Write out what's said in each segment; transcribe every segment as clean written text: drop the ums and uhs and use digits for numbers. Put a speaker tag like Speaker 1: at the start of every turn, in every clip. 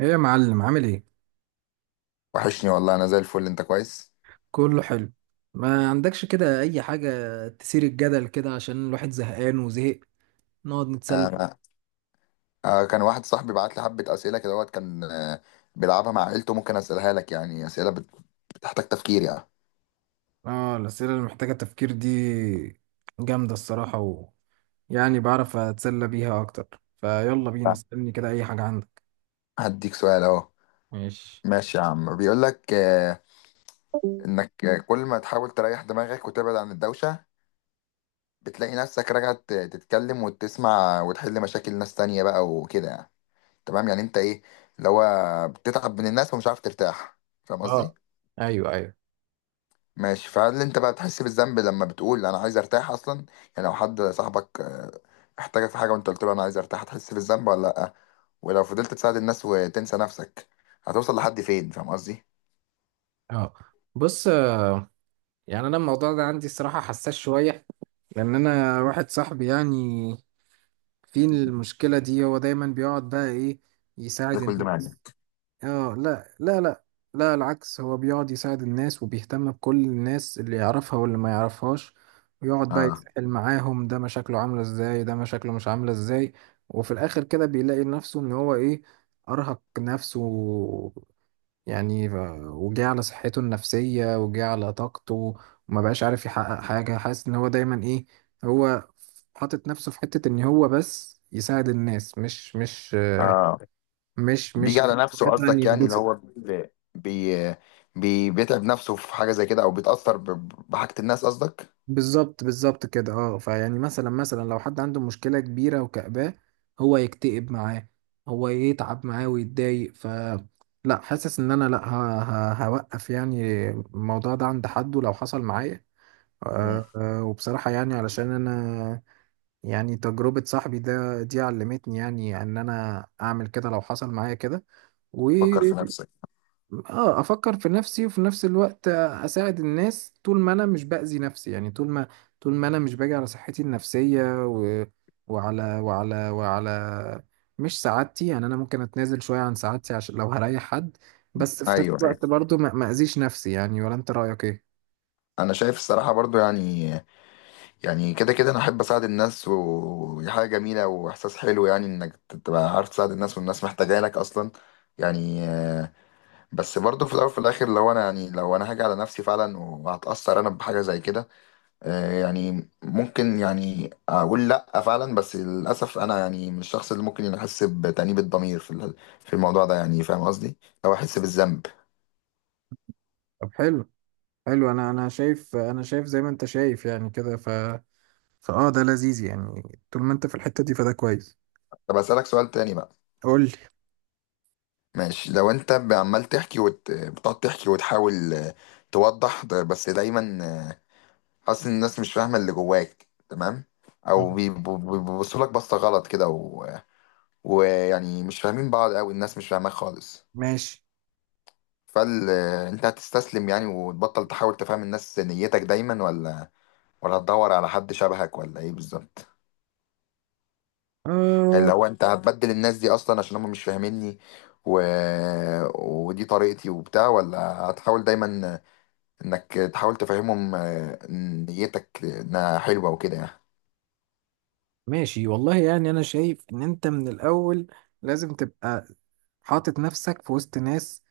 Speaker 1: ايه يا معلم، عامل ايه؟
Speaker 2: وحشني والله، انا زي الفل. انت كويس؟
Speaker 1: كله حلو. ما عندكش كده اي حاجة تثير الجدل كده، عشان الواحد زهقان وزهق نقعد نتسلى فيها؟
Speaker 2: آه، آه، كان واحد صاحبي بعت لي حبه اسئله كده وقت كان بيلعبها مع عيلته. ممكن اسالها لك، يعني اسئله بتحتاج تفكير يعني.
Speaker 1: اه، الأسئلة اللي محتاجة تفكير دي جامدة الصراحة، و يعني بعرف أتسلى بيها أكتر. فيلا بينا، اسألني كده أي حاجة عندك.
Speaker 2: هديك سؤال اهو.
Speaker 1: ماشي.
Speaker 2: ماشي يا عم، بيقول لك انك كل ما تحاول تريح دماغك وتبعد عن الدوشه، بتلاقي نفسك راجع تتكلم وتسمع وتحل مشاكل ناس تانية بقى وكده يعني. تمام، يعني انت ايه اللي هو بتتعب من الناس ومش عارف ترتاح؟ فاهم قصدي؟
Speaker 1: اه، ايوه ايوه.
Speaker 2: ماشي، فهل انت بقى بتحس بالذنب لما بتقول انا عايز ارتاح اصلا؟ يعني لو حد صاحبك احتاجك في حاجه وانت قلت له انا عايز ارتاح، هتحس بالذنب ولا لا؟ ولو فضلت تساعد الناس وتنسى نفسك، هتوصل لحد فين؟ فاهم قصدي؟
Speaker 1: اه. بص، يعني انا الموضوع ده عندي الصراحة حساس شوية، لان انا واحد صاحبي، يعني في المشكلة دي هو دايما بيقعد بقى ايه،
Speaker 2: ده
Speaker 1: يساعد
Speaker 2: كل دماغي.
Speaker 1: الناس. اه، لا لا لا. لا، العكس، هو بيقعد يساعد الناس وبيهتم بكل الناس اللي يعرفها واللي ما يعرفهاش، ويقعد بقى
Speaker 2: اه.
Speaker 1: يتسحل معاهم، ده مشاكله عاملة ازاي، ده مشاكله مش عاملة ازاي. وفي الآخر كده بيلاقي نفسه ان هو ايه، أرهق نفسه. يعني وجه على صحته النفسية، وجه على طاقته، وما بقاش عارف يحقق حاجة. حاسس ان هو دايما ايه، هو حاطط نفسه في حتة ان هو بس يساعد الناس، مش مش آه،
Speaker 2: اه،
Speaker 1: مش
Speaker 2: بيجي
Speaker 1: مش
Speaker 2: على نفسه
Speaker 1: مثلا
Speaker 2: قصدك؟ يعني اللي
Speaker 1: ينبسط.
Speaker 2: هو بيتعب نفسه في حاجه زي كده او بيتاثر بحاجه الناس قصدك؟
Speaker 1: بالظبط، بالظبط كده، اه. فيعني مثلا لو حد عنده مشكلة كبيرة وكأباه، هو يكتئب معاه، هو يتعب معاه ويتضايق، ف لا، حاسس ان انا لا هوقف يعني الموضوع ده عند حد، ولو حصل معايا
Speaker 2: مم.
Speaker 1: أه أه. وبصراحة يعني، علشان انا، يعني تجربة صاحبي ده دي علمتني، يعني ان انا اعمل كده لو حصل معايا كده.
Speaker 2: فكر في نفسك.
Speaker 1: اه، افكر في نفسي، وفي نفس الوقت اساعد الناس طول ما انا مش باذي نفسي، يعني طول ما طول ما انا مش باجي على صحتي النفسيه، و... وعلى وعلى وعلى مش سعادتي. يعني انا ممكن اتنازل شويه عن سعادتي عشان لو هريح حد، بس في نفس
Speaker 2: ايوه،
Speaker 1: الوقت برضو ما اذيش نفسي يعني. ولا انت رايك ايه؟
Speaker 2: انا شايف الصراحه برضو يعني، يعني كده كده انا احب اساعد الناس ودي حاجه جميله واحساس حلو، يعني انك تبقى عارف تساعد الناس والناس محتاجه لك اصلا يعني. بس برضو في الاول وفي الاخر لو انا، يعني لو انا هاجي على نفسي فعلا وهتاثر انا بحاجه زي كده، يعني ممكن يعني اقول لا فعلا. بس للاسف انا يعني من الشخص اللي ممكن يحس بتأنيب الضمير في في الموضوع ده يعني. فاهم قصدي؟ او احس بالذنب.
Speaker 1: طب حلو. حلو، انا شايف زي ما انت شايف يعني كده، ف فاه ده لذيذ يعني. طول ما انت في الحته دي فده كويس.
Speaker 2: طب اسالك سؤال تاني بقى.
Speaker 1: قول لي.
Speaker 2: ماشي، لو انت عمال تحكي بتقعد تحكي وتحاول توضح بس دايما آه، حاسس ان الناس مش فاهمه اللي جواك تمام، او بيبصوا بيبصوا لك بصه غلط كده و... ويعني مش فاهمين بعض، او الناس مش فاهماك خالص.
Speaker 1: ماشي.
Speaker 2: فال انت هتستسلم يعني وتبطل تحاول تفهم الناس نيتك دايما، ولا هتدور على حد شبهك، ولا ايه بالظبط؟ يعني لو انت هتبدل الناس دي اصلا عشان هم مش فاهميني و... ودي طريقتي وبتاع، ولا هتحاول دايما انك تحاول تفهمهم إن نيتك انها حلوه وكده يعني.
Speaker 1: ماشي والله، يعني انا شايف ان انت من الاول لازم تبقى حاطط نفسك في وسط ناس،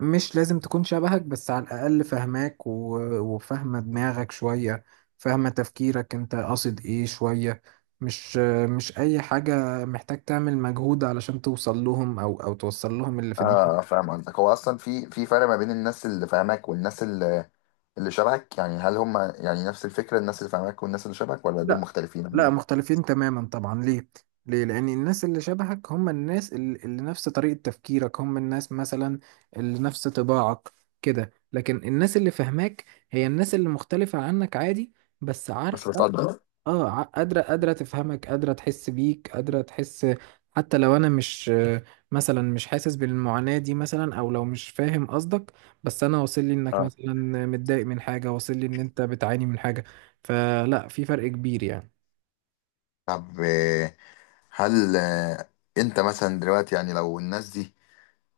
Speaker 1: مش لازم تكون شبهك، بس على الاقل فاهماك وفاهمه دماغك شويه، فاهمه تفكيرك انت قاصد ايه شويه. مش مش اي حاجه محتاج تعمل مجهود علشان توصل لهم، او توصل لهم اللي في
Speaker 2: اه،
Speaker 1: دماغك.
Speaker 2: فاهم قصدك. هو اصلا في فرق ما بين الناس اللي فاهماك والناس اللي شبهك؟ يعني هل هم يعني نفس الفكره الناس اللي فاهماك والنس اللي شبهك، ولا دول
Speaker 1: لا،
Speaker 2: مختلفين عن
Speaker 1: لا،
Speaker 2: دول؟
Speaker 1: مختلفين تماما طبعا. ليه؟ ليه؟ لأن الناس اللي شبهك هم الناس اللي نفس طريقة تفكيرك، هم الناس مثلا اللي نفس طباعك كده. لكن الناس اللي فاهماك هي الناس اللي مختلفة عنك عادي، بس
Speaker 2: بس
Speaker 1: عارفة.
Speaker 2: بتقدر.
Speaker 1: اه، قادرة تفهمك، قادرة تحس بيك، قادرة تحس، حتى لو أنا مش، مثلا مش حاسس بالمعاناة دي مثلا، أو لو مش فاهم قصدك، بس أنا واصل لي إنك
Speaker 2: اه.
Speaker 1: مثلا متضايق من حاجة، واصل لي إن أنت بتعاني من حاجة، فلا، في فرق كبير يعني.
Speaker 2: طب هل انت مثلا دلوقتي يعني لو الناس دي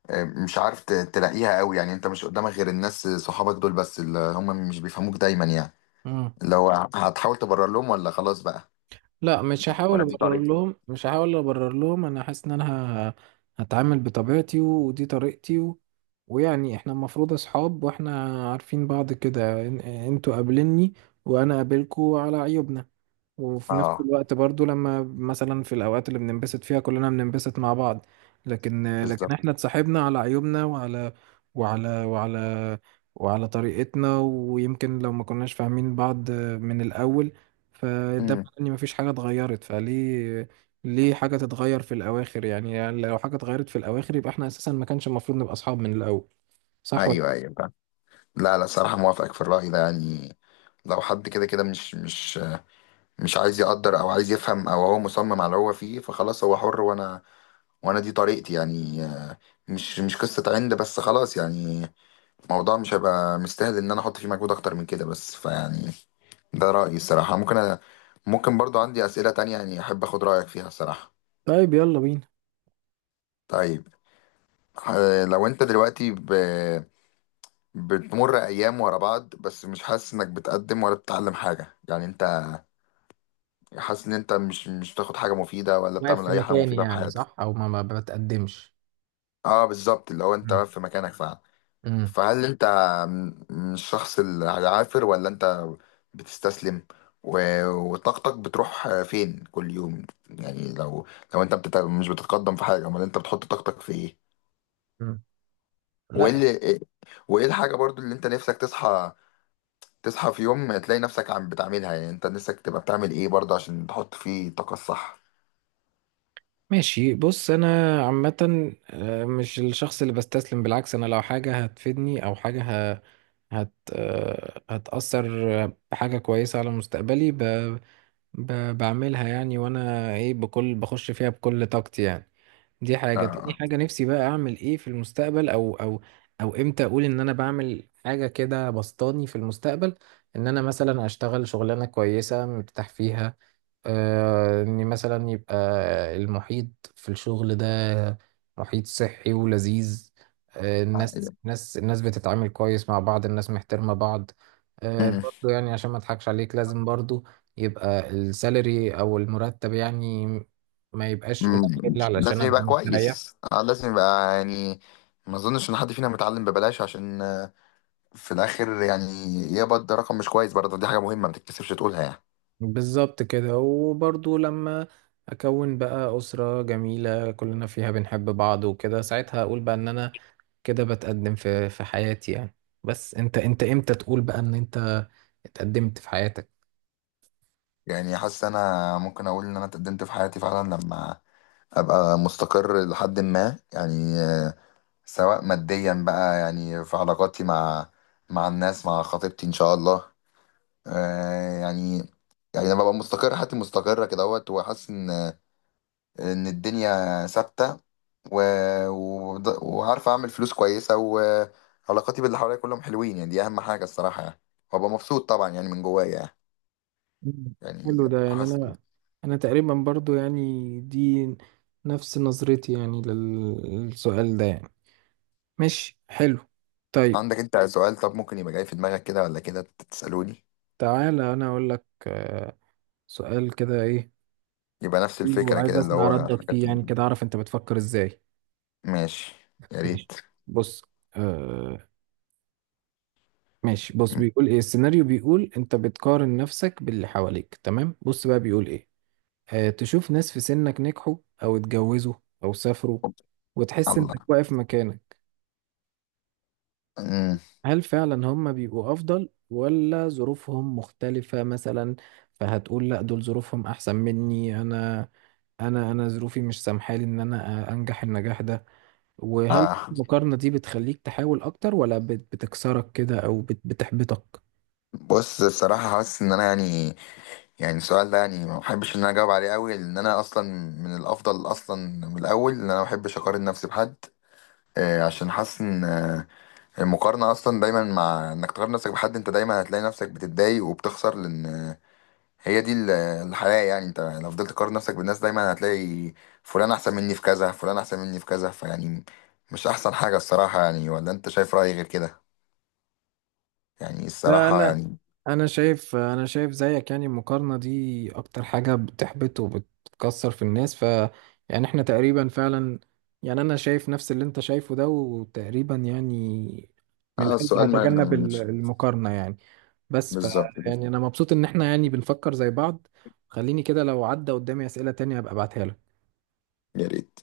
Speaker 2: مش عارف تلاقيها قوي، يعني انت مش قدامك غير الناس صحابك دول بس اللي هم مش بيفهموك دايما يعني،
Speaker 1: مم.
Speaker 2: اللي هو هتحاول تبرر لهم ولا خلاص بقى؟
Speaker 1: لا، مش هحاول
Speaker 2: ولا دي
Speaker 1: ابرر
Speaker 2: طريقة.
Speaker 1: لهم مش هحاول ابرر لهم انا حاسس ان انا ه- هتعامل بطبيعتي، ودي طريقتي، ويعني احنا المفروض اصحاب، واحنا عارفين بعض كده. انتوا قابلني، وانا قابلكوا على عيوبنا. وفي نفس
Speaker 2: اه
Speaker 1: الوقت برضو، لما مثلا في الأوقات اللي بننبسط فيها، كلنا بننبسط مع بعض. لكن
Speaker 2: بالظبط.
Speaker 1: احنا اتصاحبنا على عيوبنا، وعلى وعلى وعلى طريقتنا. ويمكن لو ما كناش فاهمين بعض من الأول، فده
Speaker 2: امم.
Speaker 1: معناه ان مفيش حاجة اتغيرت. فليه، ليه حاجة تتغير في الأواخر يعني؟ يعني لو حاجة اتغيرت في الأواخر، يبقى احنا أساسا ما كانش المفروض نبقى أصحاب من الأول. صح
Speaker 2: ايوه
Speaker 1: ولا؟
Speaker 2: ايوه فاهم. لا لا، صراحه موافقك في الراي ده يعني. لو حد كده كده مش مش عايز يقدر او عايز يفهم، او هو مصمم على اللي هو فيه، فخلاص هو حر وانا، وانا دي طريقتي يعني. مش قصه عند بس خلاص يعني. الموضوع مش هيبقى مستاهل ان انا احط فيه مجهود اكتر من كده. بس فيعني ده رايي الصراحه. ممكن ممكن برضو عندي اسئله تانية يعني احب اخد رايك فيها الصراحه.
Speaker 1: طيب يلا بينا.
Speaker 2: طيب لو انت دلوقتي بتمر ايام ورا بعض بس مش حاسس انك بتقدم ولا بتتعلم حاجه، يعني انت حاسس ان انت مش بتاخد حاجه مفيده ولا
Speaker 1: واقف
Speaker 2: بتعمل
Speaker 1: في
Speaker 2: اي حاجه
Speaker 1: مكاني
Speaker 2: مفيده في
Speaker 1: يعني،
Speaker 2: حياتك.
Speaker 1: صح، أو ما بتقدمش.
Speaker 2: اه بالظبط، اللي هو انت
Speaker 1: مم.
Speaker 2: واقف في مكانك فعلا.
Speaker 1: مم.
Speaker 2: فهل انت مش الشخص العافر، ولا انت بتستسلم، و- وطاقتك بتروح فين كل يوم؟ يعني لو لو انت مش بتتقدم في حاجه، امال انت بتحط طاقتك في ايه؟
Speaker 1: مم.
Speaker 2: وايه
Speaker 1: لا.
Speaker 2: اللي... وايه الحاجه برضو اللي انت نفسك تصحى تصحى في يوم تلاقي نفسك عم بتعملها؟ يعني انت نفسك تبقى بتعمل ايه برضه عشان تحط فيه الطاقة الصح؟
Speaker 1: ماشي، بص، انا عامة آه، مش الشخص اللي بستسلم، بالعكس، انا لو حاجة هتفيدني او حاجة ه... هت... آه، هتأثر بحاجة كويسة على مستقبلي، بعملها يعني. وانا ايه، بخش فيها بكل طاقتي يعني. دي حاجة. تاني
Speaker 2: آه.
Speaker 1: حاجة، نفسي بقى اعمل ايه في المستقبل، او امتى اقول ان انا بعمل حاجة كده بسطاني في المستقبل، ان انا مثلا اشتغل شغلانة كويسة مرتاح فيها. آه، ان مثلا يبقى المحيط في الشغل ده محيط صحي ولذيذ. آه، الناس
Speaker 2: آه.
Speaker 1: الناس الناس بتتعامل كويس مع بعض، الناس محترمة بعض. آه،
Speaker 2: مم.
Speaker 1: برضو يعني عشان ما اضحكش عليك، لازم برضو يبقى السالري او المرتب، يعني ما يبقاش
Speaker 2: مم.
Speaker 1: قليل علشان
Speaker 2: لازم يبقى
Speaker 1: ابقى مستريح.
Speaker 2: كويس. لازم يبقى يعني، ما اظنش ان حد فينا متعلم ببلاش عشان في الاخر يعني يقبض رقم مش كويس. برضه دي حاجة مهمة ما تكتسبش تقولها يعني.
Speaker 1: بالظبط كده. وبرضو لما اكون بقى اسرة جميلة كلنا فيها بنحب بعض وكده، ساعتها اقول بقى ان انا كده بتقدم في حياتي يعني. بس انت امتى تقول بقى ان انت اتقدمت في حياتك؟
Speaker 2: يعني حاسس انا ممكن اقول ان انا اتقدمت في حياتي فعلا لما ابقى مستقر لحد ما، يعني سواء ماديا بقى، يعني في علاقاتي مع مع الناس، مع خطيبتي ان شاء الله. آه يعني، يعني لما ببقى مستقر حياتي مستقرة كده اهوت، وحاسس ان ان الدنيا ثابتة و... وعارف اعمل فلوس كويسة، وعلاقاتي باللي حواليا كلهم حلوين، يعني دي اهم حاجة الصراحة يعني. وابقى مبسوط طبعا يعني من جوايا.
Speaker 1: مم.
Speaker 2: يعني
Speaker 1: حلو.
Speaker 2: يعني
Speaker 1: ده يعني
Speaker 2: حاسس.
Speaker 1: انا تقريبا برضو يعني، دي نفس نظرتي يعني للسؤال ده يعني. ماشي، حلو. طيب،
Speaker 2: عندك انت سؤال؟ طب ممكن يبقى جاي في دماغك كده ولا كده تسألوني.
Speaker 1: تعالى انا اقول لك آه، سؤال كده ايه.
Speaker 2: يبقى نفس
Speaker 1: حلو،
Speaker 2: الفكرة
Speaker 1: عايز
Speaker 2: كده اللي
Speaker 1: اسمع
Speaker 2: هو
Speaker 1: ردك
Speaker 2: حاجات.
Speaker 1: فيه، يعني كده اعرف انت بتفكر ازاي.
Speaker 2: ماشي، يا ريت.
Speaker 1: ماشي، بص. آه. ماشي، بص،
Speaker 2: م-
Speaker 1: بيقول ايه السيناريو، بيقول انت بتقارن نفسك باللي حواليك، تمام، بص بقى بيقول ايه: آه، تشوف ناس في سنك نجحوا، او اتجوزوا، او سافروا، وتحس
Speaker 2: الله.
Speaker 1: انك واقف مكانك.
Speaker 2: أمم.
Speaker 1: هل فعلا هم بيبقوا افضل، ولا ظروفهم مختلفة مثلا؟ فهتقول لا، دول ظروفهم احسن مني، انا انا ظروفي مش سامحالي ان انا انجح النجاح ده. وهل
Speaker 2: آه.
Speaker 1: المقارنة دي بتخليك تحاول اكتر، ولا بتكسرك كده، او بتحبطك؟
Speaker 2: بص، الصراحة حاسس ان انا يعني، يعني السؤال ده يعني ما بحبش ان انا اجاوب عليه قوي، لان انا اصلا من الافضل اصلا من الاول ان انا ما بحبش اقارن نفسي بحد. عشان حاسس ان المقارنه اصلا دايما، مع انك تقارن نفسك بحد، انت دايما هتلاقي نفسك بتتضايق وبتخسر. لان هي دي الحياه يعني. انت لو فضلت تقارن نفسك بالناس دايما هتلاقي فلان احسن مني في كذا، فلان احسن مني في كذا، فيعني مش احسن حاجه الصراحه يعني. ولا انت شايف رايي غير كده؟ يعني
Speaker 1: لا،
Speaker 2: الصراحه
Speaker 1: انا
Speaker 2: يعني.
Speaker 1: انا شايف انا شايف زيك يعني، المقارنه دي اكتر حاجه بتحبط وبتكسر في الناس. ف يعني احنا تقريبا فعلا، يعني انا شايف نفس اللي انت شايفه ده، وتقريبا يعني من
Speaker 2: اه،
Speaker 1: الاجل
Speaker 2: السؤال ما
Speaker 1: هتجنب
Speaker 2: مش،
Speaker 1: المقارنه يعني. بس ف،
Speaker 2: بالظبط كده.
Speaker 1: يعني انا مبسوط ان احنا يعني بنفكر زي بعض. خليني كده، لو عدى قدامي اسئله تانية ابقى ابعتها لك.
Speaker 2: يا ريت